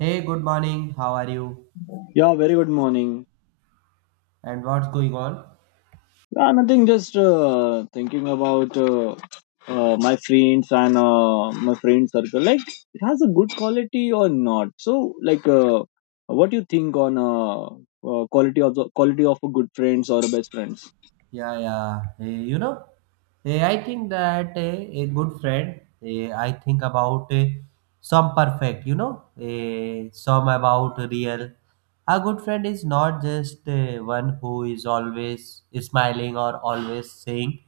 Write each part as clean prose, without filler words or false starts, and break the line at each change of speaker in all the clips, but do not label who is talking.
Hey, good morning. How are you?
Yeah, very good morning.
And what's going on?
Yeah, nothing, just thinking about my friends and my friend circle. Like, it has a good quality or not? So, like, what do you think on quality of a good friends or a best friends?
Yeah, yeah. Hey, you know, hey, I think that a good friend, I think about some perfect, you know, some about real. A good friend is not just one who is always smiling or always saying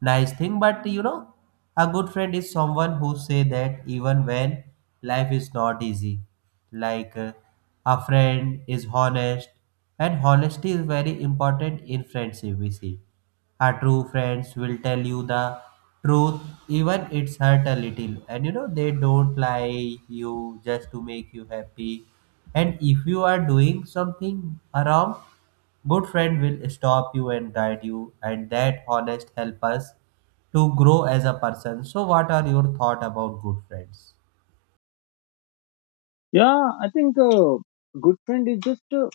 nice thing, but you know, a good friend is someone who say that even when life is not easy. Like a friend is honest. And honesty is very important in friendship, we see. Our true friends will tell you the truth, even it's hurt a little. And you know, they don't lie you just to make you happy. And if you are doing something wrong, good friend will stop you and guide you. And that honest help us to grow as a person. So what are your thought about good friends?
Yeah, I think good friend is just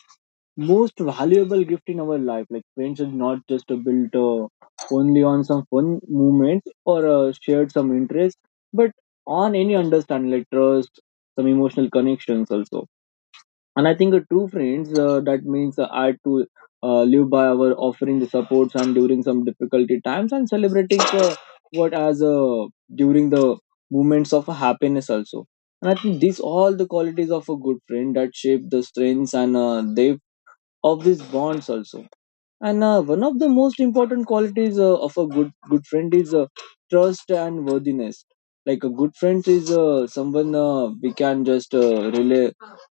most valuable gift in our life. Like friends is not just built only on some fun moments or shared some interest, but on any understanding, like trust, some emotional connections also. And I think true friends that means are to live by our offering the supports and during some difficulty times and celebrating what as during the moments of happiness also. And I think these all the qualities of a good friend that shape the strengths and depth of these bonds also, and one of the most important qualities of a good friend is trust and worthiness. Like a good friend is someone we can just relay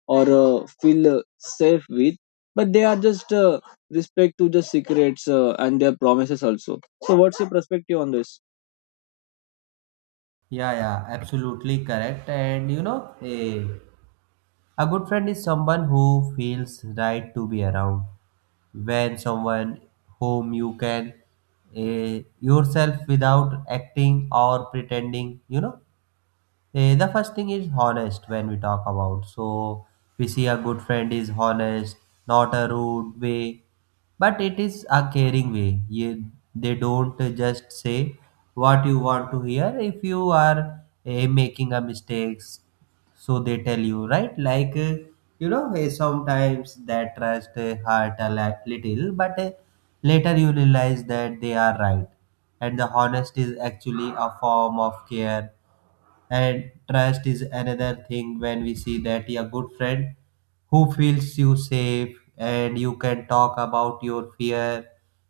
or feel safe with, but they are just respect to the secrets and their promises also. So what's your perspective on this?
Yeah, yeah, absolutely correct. And you know, a good friend is someone who feels right to be around. When someone whom you can yourself without acting or pretending, you know. Eh, the first thing is honest when we talk about. So we see a good friend is honest, not a rude way, but it is a caring way. You, they don't just say what you want to hear. If you are making a mistakes, so they tell you right. Like you know, sometimes that trust hurt a little, but later you realize that they are right, and the honest is actually a form of care and trust is another thing when we see that a good friend who feels you safe and you can talk about your fear,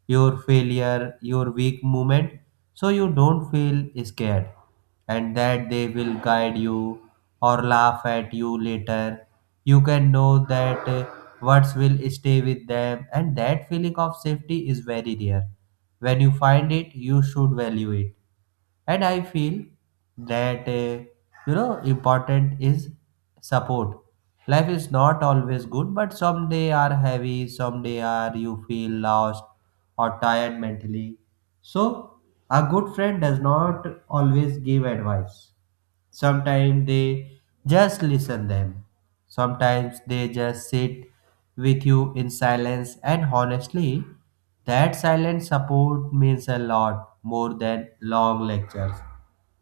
your failure, your weak moment so you don't feel scared and that they will guide you or laugh at you later. You can know that words will stay with them and that feeling of safety is very rare. When you find it, you should value it and I feel that you know important is support. Life is not always good but some day are heavy some day are you feel lost or tired mentally so a good friend does not always give advice. Sometimes they just listen them, sometimes they just sit with you in silence and honestly that silent support means a lot more than long lectures.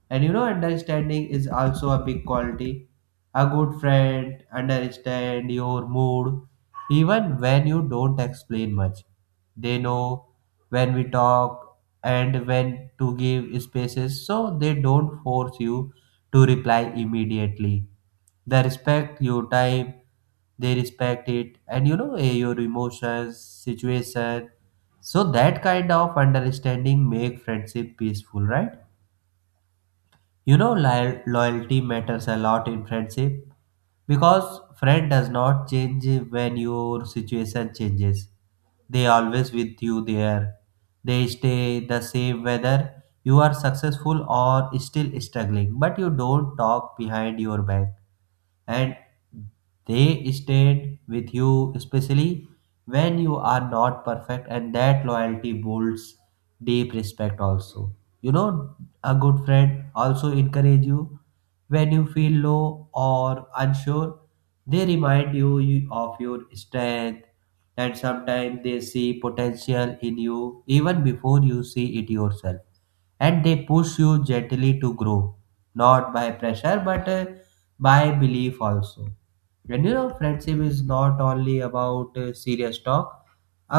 And you know understanding is also a big quality. A good friend understand your mood even when you don't explain much. They know when we talk and when to give spaces so they don't force you to reply immediately. They respect your time, they respect it, and you know, your emotions, situation. So that kind of understanding make friendship peaceful, right? You know, loyalty matters a lot in friendship because friend does not change when your situation changes. They always with you there. They stay the same whether you are successful or still struggling, but you don't talk behind your back and they stayed with you, especially when you are not perfect, and that loyalty builds deep respect also. You know, a good friend also encourage you when you feel low or unsure. They remind you of your strength, and sometimes they see potential in you even before you see it yourself. And they push you gently to grow, not by pressure but by belief also. And you know friendship is not only about serious talk.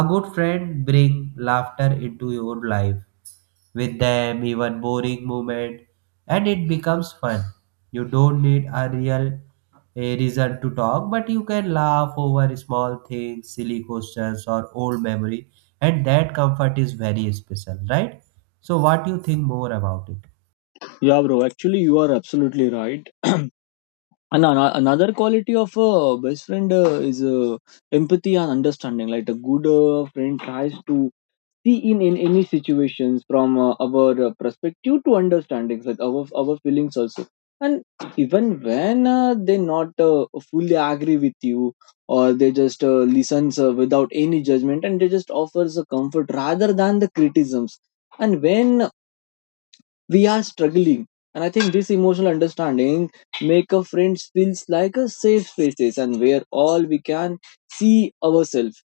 A good friend bring laughter into your life. With them even boring moment and it becomes fun. You don't need a reason to talk but you can laugh over small things silly questions or old memory and that comfort is very special, right? So what do you think more about it?
Yeah, bro. Actually, you are absolutely right. And another quality of a best friend is empathy and understanding. Like a good friend tries to see in any situations from our perspective to understanding like our feelings also. And even when they not fully agree with you, or they just listens without any judgment, and they just offers a comfort rather than the criticisms. And when we are struggling, and I think this emotional understanding make a friend feels like a safe spaces, and where all we can see ourselves.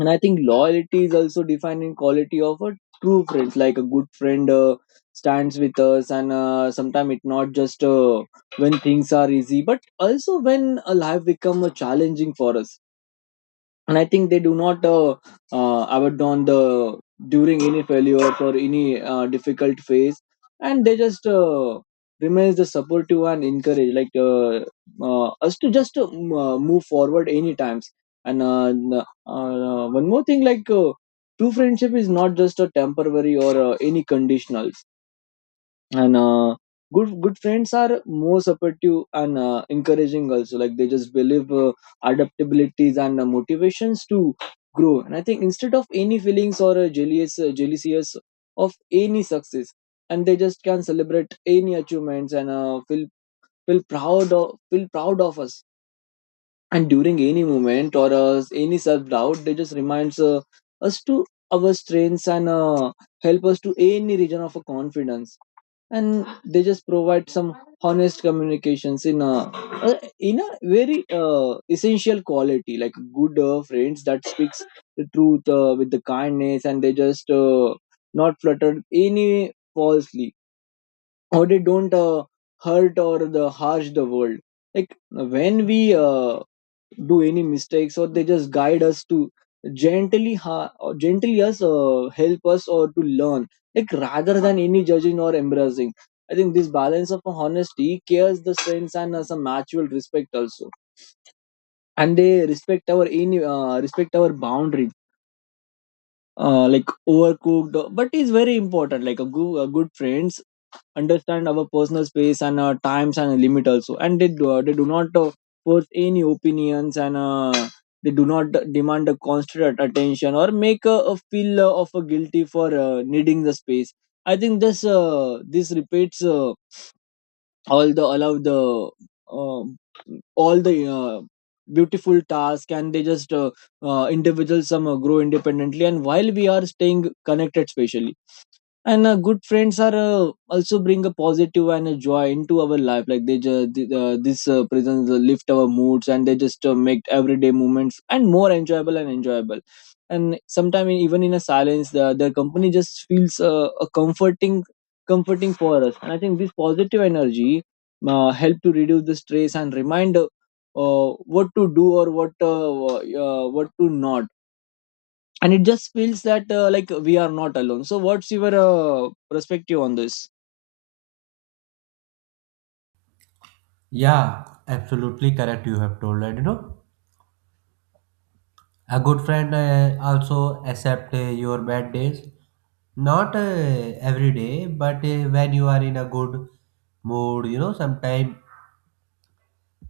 And I think loyalty is also defined in quality of a true friend. Like a good friend stands with us, and sometimes it's not just when things are easy but also when a life become a challenging for us. And I think they do not abandon the during any failures or any difficult phase, and they just remains the supportive and encourage like us to just move forward any times. And one more thing, like true friendship is not just a temporary or any conditionals. And good friends are more supportive and encouraging also. Like they just believe adaptabilities and motivations to grow. And I think instead of any feelings or jealousies of any success. And they just can celebrate any achievements and feel proud of us. And during any moment or any self doubt, they just reminds us to our strengths and help us to any region of a confidence. And they just provide some honest communications in a very essential quality. Like good friends that speaks the truth with the kindness, and they just not flutter any falsely, or they don't hurt or the harsh the world. Like when we do any mistakes, or they just guide us to gently us help us or to learn, like rather than any judging or embracing. I think this balance of honesty cares the strengths and some mutual respect also. And they respect our any respect our boundaries, like overcooked, but it's very important. Like a good friend understand our personal space and times and limit also. And they do not force any opinions. And they do not demand a constant attention, or make a feel of a guilty for needing the space. I think this repeats all the allow the uh, all the beautiful task, and they just individuals some grow independently, and while we are staying connected spatially. And good friends are also bring a positive and a joy into our life. Like they just this presence lift our moods, and they just make everyday moments and more enjoyable. And sometimes even in a silence, their company just feels a comforting for us. And I think this positive energy help to reduce the stress and remind what to do or what to not. And it just feels that like we are not alone. So what's your perspective on this?
Yeah, absolutely correct, you have told. And you know, a good friend also accept your bad days. Not every day, but when you are in a good mood, you know, sometimes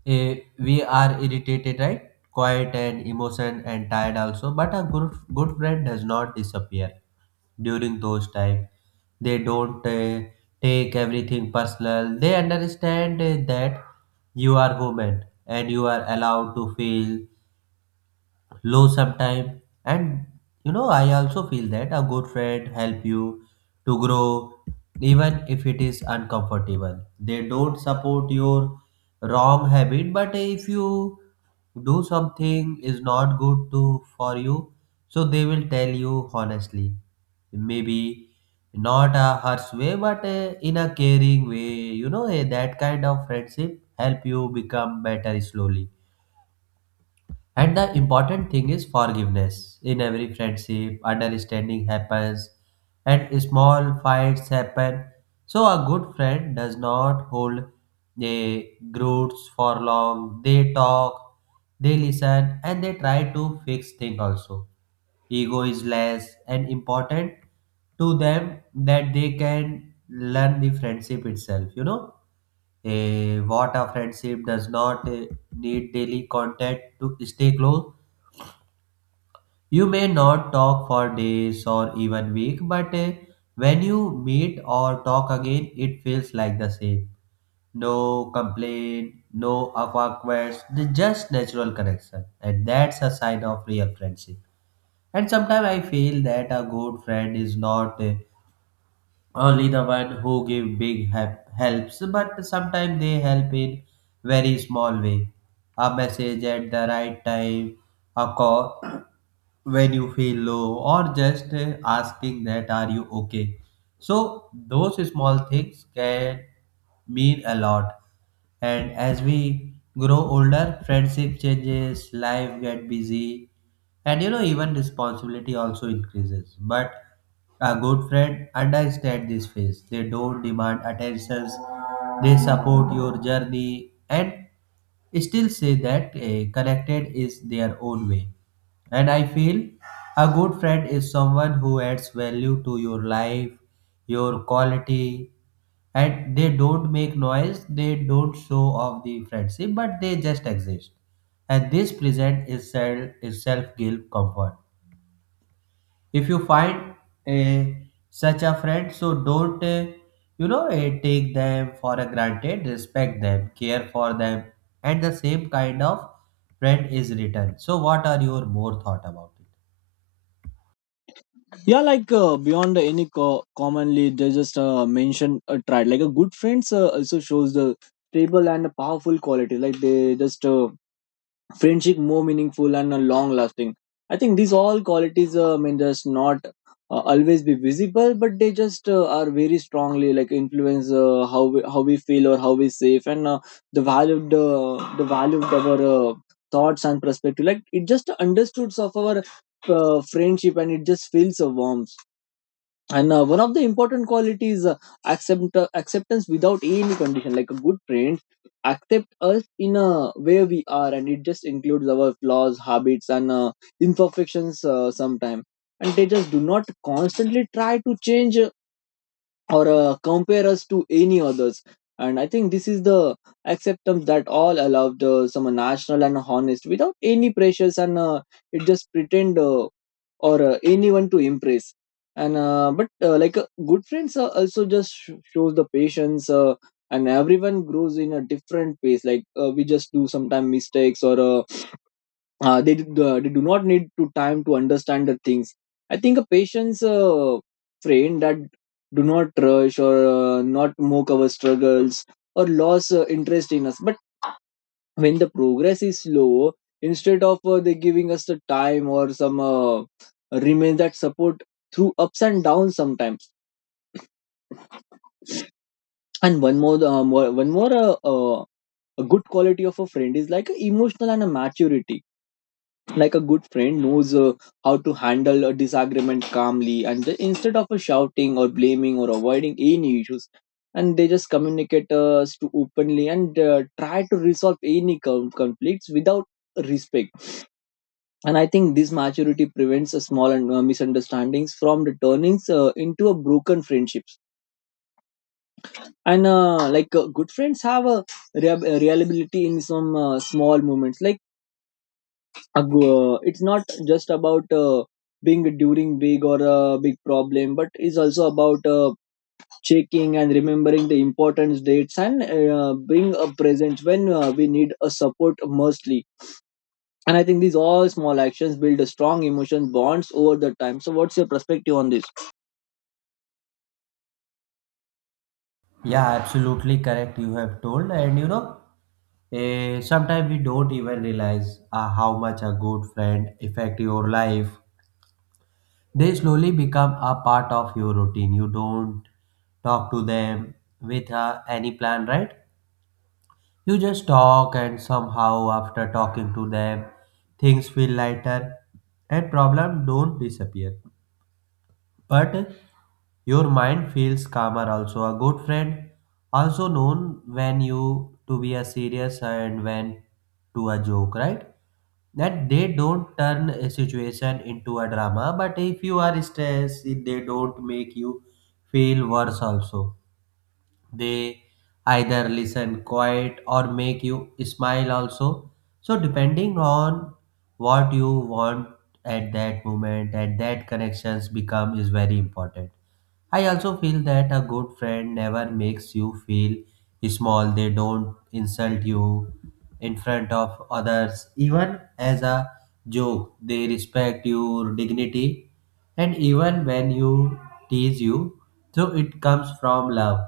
we are irritated, right? Quiet and emotion and tired also. But a good friend does not disappear during those times. They don't take everything personal. They understand that you are human and you are allowed to feel low sometime. And you know I also feel that a good friend help you to grow even if it is uncomfortable. They don't support your wrong habit but if you do something is not good to for you so they will tell you honestly, maybe not a harsh way but in a caring way. You know that kind of friendship help you become better slowly. And the important thing is forgiveness. In every friendship, understanding happens and small fights happen. So, a good friend does not hold a grudge for long. They talk, they listen, and they try to fix things also. Ego is less and important to them that they can learn the friendship itself, you know. Eh, what a friendship does not need daily contact to stay close. You may not talk for days or even week, but when you meet or talk again, it feels like the same. No complaint, no awkwardness, the just natural connection, and that's a sign of real friendship. And sometimes I feel that a good friend is not only the one who give big helps, but sometimes they help in very small way. A message at the right time, a call when you feel low or just asking that are you okay. So those small things can mean a lot. And as we grow older friendship changes. Life get busy and you know even responsibility also increases but a good friend understand this phase. They don't demand attentions, they support your journey and still say that connected is their own way. And I feel a good friend is someone who adds value to your life, your quality, and they don't make noise, they don't show off the friendship, but they just exist. And this present is self give comfort. If you find a such a friend, so don't you know take them for a granted. Respect them, care for them, and the same kind of friend is returned. So, what are your more thought about it?
Yeah, like beyond any commonly, they just mention a triad. Like a good friends also shows the stable and powerful quality. Like they just friendship more meaningful and long lasting. I think these all qualities may just not always be visible, but they just are very strongly like influence how we feel or how we safe, and the valued uh, the value of our thoughts and perspective. Like it just understoods of our friendship, and it just feels a warmth. And one of the important qualities acceptance without any condition. Like a good friend accept us in a way we are, and it just includes our flaws habits and imperfections sometimes. And they just do not constantly try to change, or compare us to any others. And I think this is the acceptance that all allowed some national and honest without any pressures. And it just pretend or anyone to impress. And but like good friends also just shows the patience, and everyone grows in a different pace. Like we just do sometimes mistakes, or they do not need to time to understand the things. I think a patient's friend that do not rush, or not mock our struggles, or lose interest in us. But when the progress is slow, instead of they giving us the time or some remain that support through ups and downs sometimes. And one more a good quality of a friend is like emotional and a maturity. Like a good friend knows how to handle a disagreement calmly, and instead of shouting or blaming or avoiding any issues. And they just communicate us to openly, and try to resolve any conflicts without respect. And I think this maturity prevents a small and misunderstandings from the turnings into a broken friendships. And like good friends have a reliability in some small moments. Like it's not just about being during big or a big problem, but is also about checking and remembering the important dates, and being a present when we need a support mostly. And I think these all small actions build a strong emotion bonds over the time. So what's your perspective on this?
Yeah, absolutely correct. You have told, and you know, sometimes we don't even realize how much a good friend affect your life. They slowly become a part of your routine. You don't talk to them with any plan, right? You just talk, and somehow after talking to them, things feel lighter and problem don't disappear. But your mind feels calmer also. A good friend also known when you to be a serious and when to a joke, right? That they don't turn a situation into a drama, but if you are stressed, they don't make you feel worse also. They either listen quiet or make you smile also. So depending on what you want at that moment at that connections become is very important. I also feel that a good friend never makes you feel small. They don't insult you in front of others, even as a joke. They respect your dignity, and even when you tease you, so it comes from love,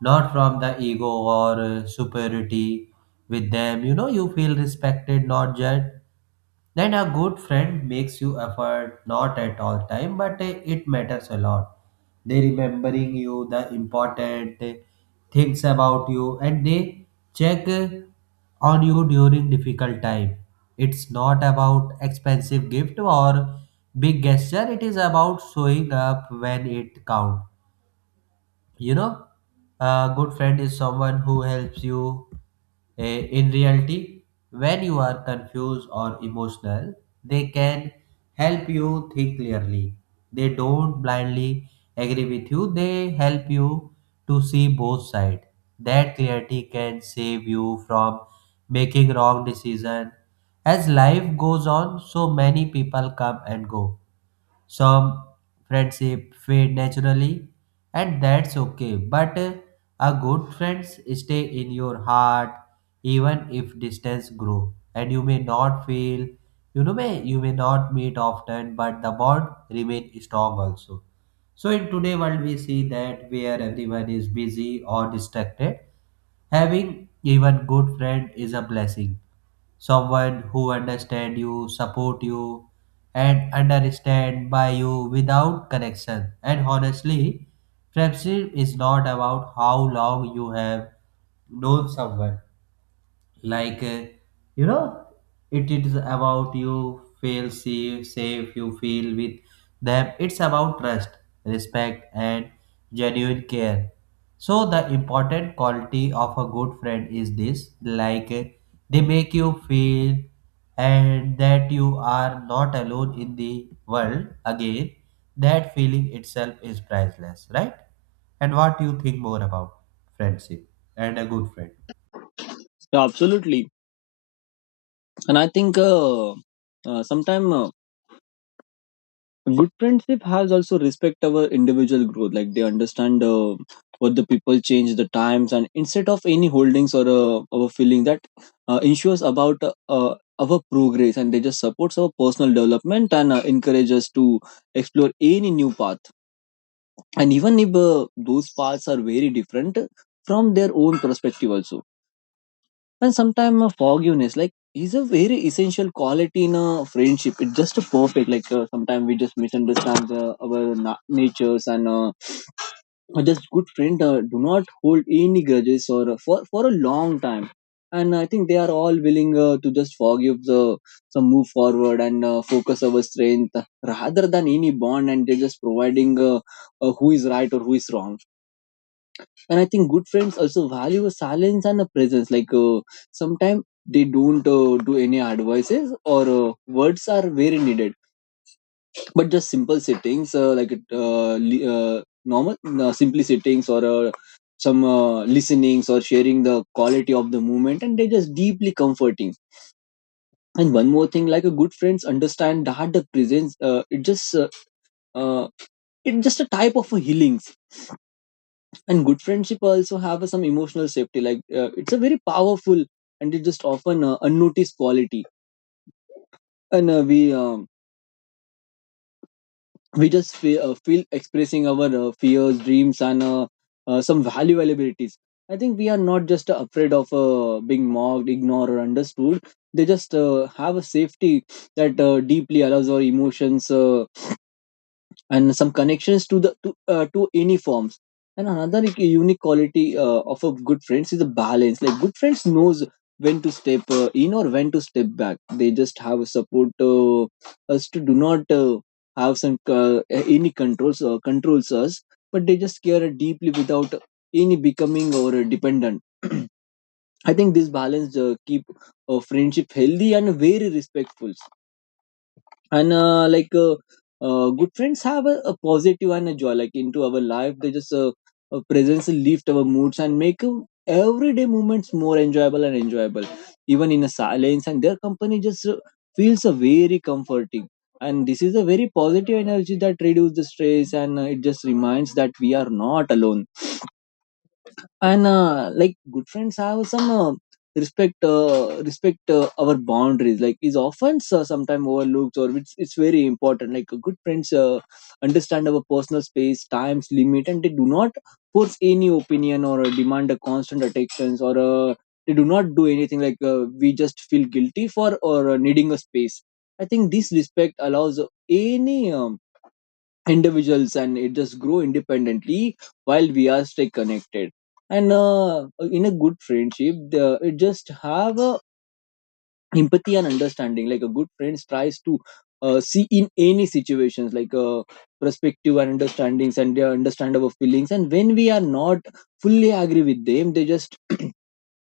not from the ego or superiority with them. You know, you feel respected, not judged. Then a good friend makes you effort not at all time, but it matters a lot. They remembering you the important things about you, and they check on you during difficult time. It's not about expensive gift or big gesture. It is about showing up when it counts. You know, a good friend is someone who helps you in reality when you are confused or emotional. They can help you think clearly. They don't blindly agree with you. They help you to see both sides. That clarity can save you from making wrong decision. As life goes on, so many people come and go. Some friendship fade naturally, and that's okay. But a good friends stay in your heart even if distance grow. And you may not feel, you know, may you may not meet often, but the bond remain strong also. So in today world we see that where everyone is busy or distracted, having even good friend is a blessing, someone who understand you, support you, and understand by you without connection. And honestly, friendship is not about how long you have known someone, like you know it is about you feel safe, you feel with them. It's about trust, respect and genuine care. So the important quality of a good friend is this, like they make you feel and that you are not alone in the world again. That feeling itself is priceless, right? And what do you think more about friendship and a good friend?
Yeah, absolutely. And I think sometime good friendship has also respect our individual growth. Like they understand what the people change the times, and instead of any holdings or our feeling that ensures about our progress. And they just supports our personal development, and encourage us to explore any new path. And even if those paths are very different from their own perspective also. And sometimes forgiveness like is a very essential quality in a friendship. It's just a perfect. Like sometimes we just misunderstand our natures. And a just good friend do not hold any grudges or for a long time. And I think they are all willing to just forgive the some move forward, and focus our strength rather than any bond. And they're just providing who is right or who is wrong. And I think good friends also value a silence and a presence. Like sometimes they don't do any advices or words are very needed, but just simple settings like normal simply settings or some listenings or sharing the quality of the moment, and they just deeply comforting. And one more thing, like a good friends understand that the presence, uh, it's just a type of a healing. And good friendship also have a, some emotional safety, like it's a very powerful and it just often unnoticed quality. And We just feel expressing our fears, dreams, and some value abilities. I think we are not just afraid of being mocked, ignored, or understood. They just have a safety that deeply allows our emotions and some connections to the to any forms. And another unique quality of a good friends is the balance. Like good friends knows when to step in or when to step back. They just have a support us to do not have some any controls us, but they just care deeply without any becoming or dependent. I think this balance keep friendship healthy and very respectful. And good friends have a positive and a joy like into our life. They just presence lift our moods and make everyday moments more enjoyable and enjoyable. Even in a silence, and their company just feels very comforting. And this is a very positive energy that reduces the stress, and it just reminds that we are not alone. And like good friends have some respect our boundaries, like is often sometimes overlooked, or it's very important. Like good friends understand our personal space, times, limit, and they do not force any opinion or demand a constant attention or they do not do anything like we just feel guilty for or needing a space. I think this respect allows any individuals, and it just grow independently while we are stay connected. And in a good friendship, the, it just have a empathy and understanding. Like a good friend tries to see in any situations, like perspective and understandings and they their understandable feelings, and when we are not fully agree with them, they just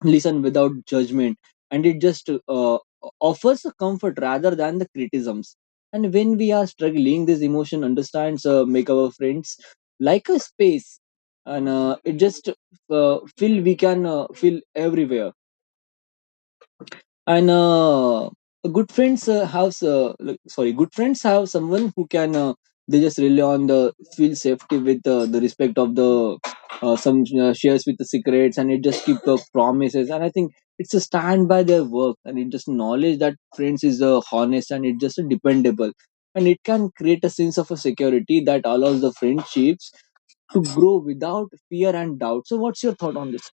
listen without judgment. And it just offers a comfort rather than the criticisms. And when we are struggling, this emotion understands make our friends like a space. And it just feel we can feel everywhere. And good friends sorry, good friends have someone who can they just rely on the feel safety with the respect of the some shares with the secrets, and it just keep the promises. And I think it's a stand by their work, and it just knowledge that friends is honest and it just dependable. And it can create a sense of a security that allows the friendships to grow without fear and doubt. So what's your thought on this?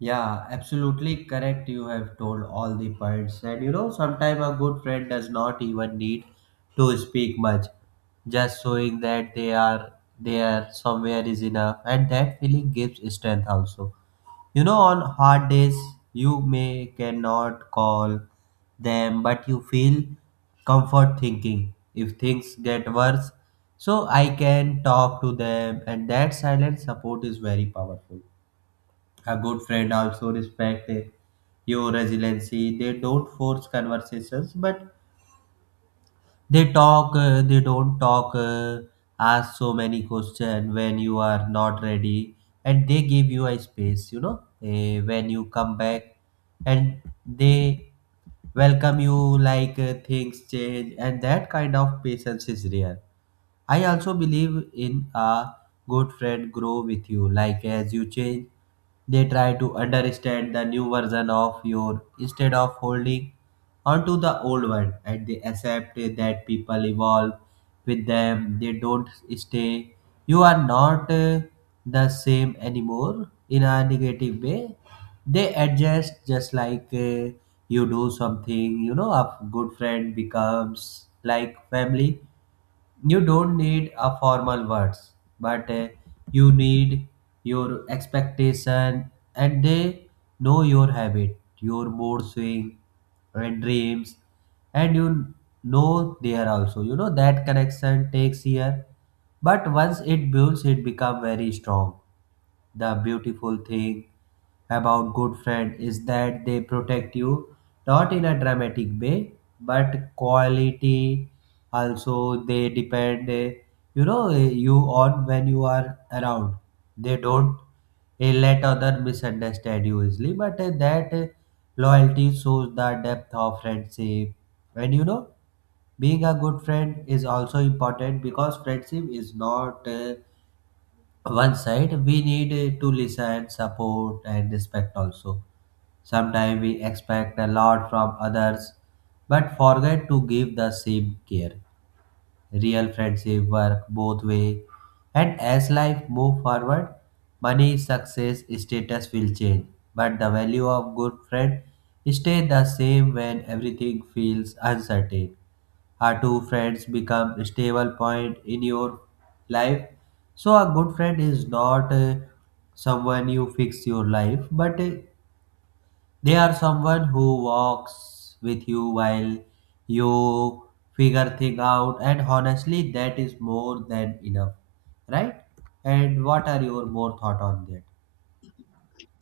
Yeah, absolutely correct. You have told all the points. And you know, sometimes a good friend does not even need to speak much. Just showing that they are there somewhere is enough. And that feeling gives strength also. You know, on hard days, you may cannot call them, but you feel comfort thinking if things get worse. So I can talk to them, and that silent support is very powerful. A good friend also respect your resiliency. They don't force conversations, but they don't talk, ask so many questions when you are not ready, and they give you a space. You know, when you come back, and they welcome you like things change, and that kind of patience is rare. I also believe in a good friend grow with you. Like as you change, they try to understand the new version of your instead of holding onto the old one, and they accept that people evolve with them. They don't stay. You are not the same anymore in a negative way. They adjust just like you do something. You know, a good friend becomes like family. You don't need a formal words, but you need your expectation, and they know your habit, your mood swing, and dreams. And you know, there also, you know, that connection takes year, but once it builds, it become very strong. The beautiful thing about good friend is that they protect you, not in a dramatic way, but quality. Also they depend, you know, you, on when you are around. They don't let other misunderstand you easily, but that loyalty shows the depth of friendship. And you know, being a good friend is also important because friendship is not one side. We need to listen, support, and respect also. Sometimes we expect a lot from others but forget to give the same care. Real friendship work both way. And as life move forward, money, success, status will change, but the value of good friend stay the same. When everything feels uncertain, our two friends become stable point in your life. So a good friend is not someone you fix your life, but they are someone who walks with you while you figure things out. And honestly, that is more than enough, right? And what are your more thought on that?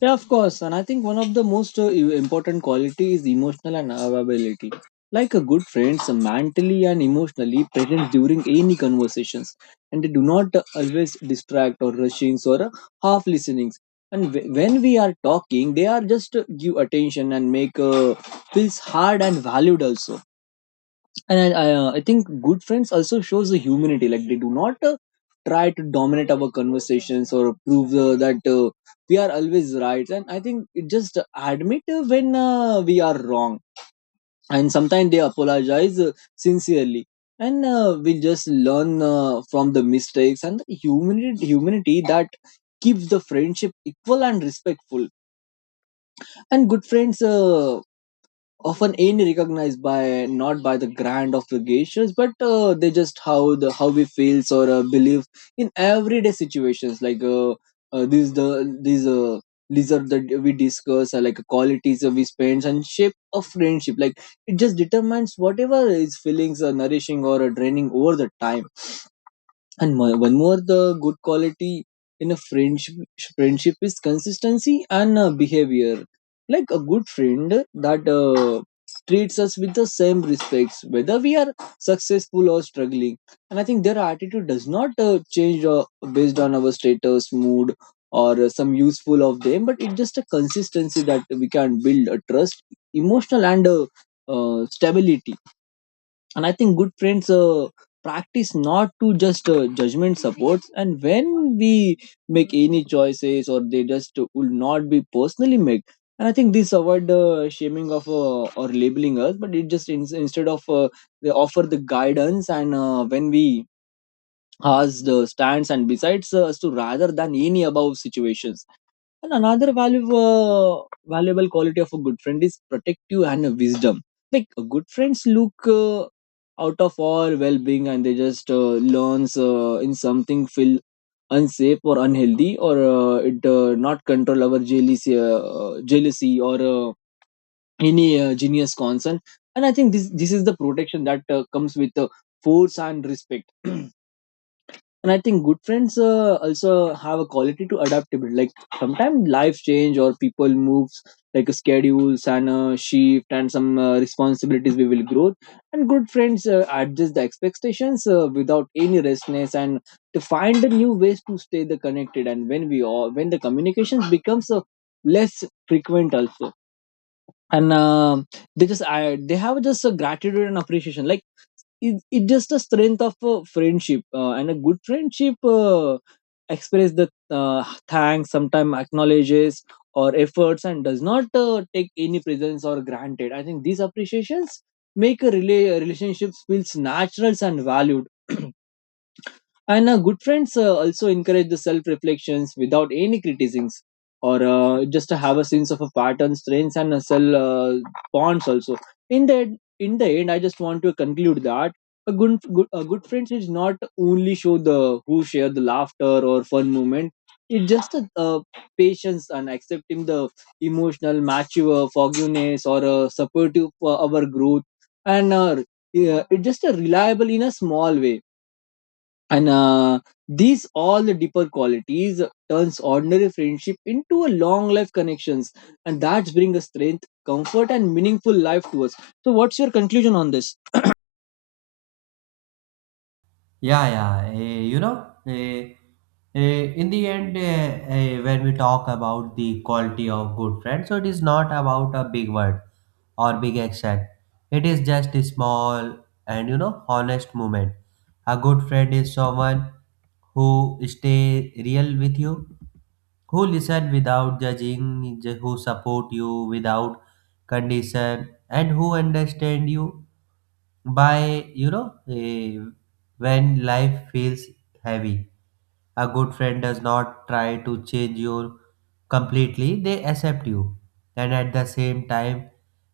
Yeah, of course. And I think one of the most important quality is emotional and availability. Like a good friends, mentally and emotionally present during any conversations, and they do not always distract or rushings or half listenings. And when we are talking, they are just give attention and make feels hard and valued also. And I think good friends also shows the humanity. Like they do not try to dominate our conversations or prove that we are always right. And I think it just admit when we are wrong. And sometimes they apologize sincerely. And we just learn from the mistakes and the humanity that keeps the friendship equal and respectful. And good friends often unrecognized by not by the grand of the gestures, but they just how the how we feels or believe in everyday situations, like these the these uh, these are that we discuss are like qualities that we spend and shape of friendship. Like it just determines whatever is feelings are nourishing or draining over the time. And one more, the good quality in a friendship is consistency and behavior. Like a good friend that treats us with the same respects, whether we are successful or struggling. And I think their attitude does not change based on our status, mood, or some useful of them, but it's just a consistency that we can build a trust, emotional and stability. And I think good friends practice not to just judgment supports, and when we make any choices or they just will not be personally made. And I think this avoid the shaming of or labeling us, but it just instead of they offer the guidance. And when we has the stands and besides us to rather than any above situations. And another valuable quality of a good friend is protective and wisdom. Like good friends look out of all well-being, and they just learns in something feel unsafe or unhealthy, or it not control our jealousy or any genius concern. And I think this is the protection that comes with force and respect. And I think good friends also have a quality to adaptability. Like sometimes life change or people moves, like schedules and shift and some responsibilities we will grow. And good friends adjust the expectations without any restlessness and to find the new ways to stay the connected, and when we all when the communications becomes less frequent also. And they just they have just a gratitude and appreciation, like it just a strength of a friendship, and a good friendship express the thanks, sometimes acknowledges or efforts, and does not take any presence or granted. I think these appreciations make a relationships feels natural and valued. And good friends also encourage the self reflections without any criticisms or just have a sense of a pattern, strengths, and a self bonds also. In the end, I just want to conclude that a a good friends is not only show the who share the laughter or fun moment. It's just a, patience and accepting the emotional mature forgiveness or supportive for our growth. And yeah, it's just a reliable in a small way. And these all the deeper qualities turns ordinary friendship into a long life connections, and that's bring a strength, comfort, and meaningful life to us. So what's your conclusion on this?
Yeah, yeah. You know, in the end, when we talk about the quality of good friends, so it is not about a big word or big action. It is just a small and you know honest moment. A good friend is someone who stay real with you, who listen without judging, who support you without condition, and who understand you by you know when life feels heavy. A good friend does not try to change you completely. They accept you, and at the same time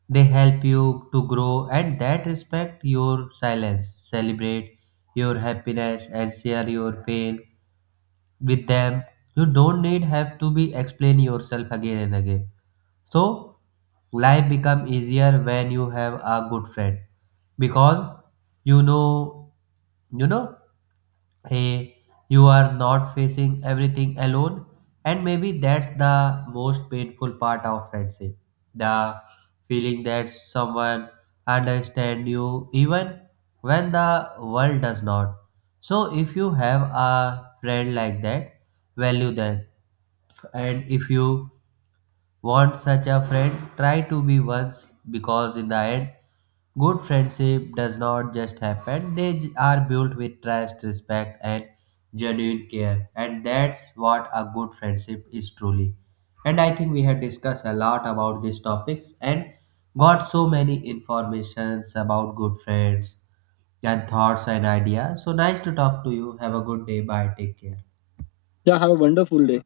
they help you to grow, and that respect your silence, celebrate your happiness, and share your pain with them. You don't need have to be explain yourself again and again. So life become easier when you have a good friend because, you know, you know hey, you are not facing everything alone. And maybe that's the most painful part of friendship, the feeling that someone understand you even when the world does not. So if you have a friend like that, value them. And if you want such a friend, try to be once because, in the end, good friendship does not just happen. They are built with trust, respect, and genuine care. And that's what a good friendship is truly. And I think we have discussed a lot about these topics and got so many informations about good friends and thoughts and ideas. So nice to talk to you. Have a good day. Bye. Take care.
Yeah, have a wonderful day.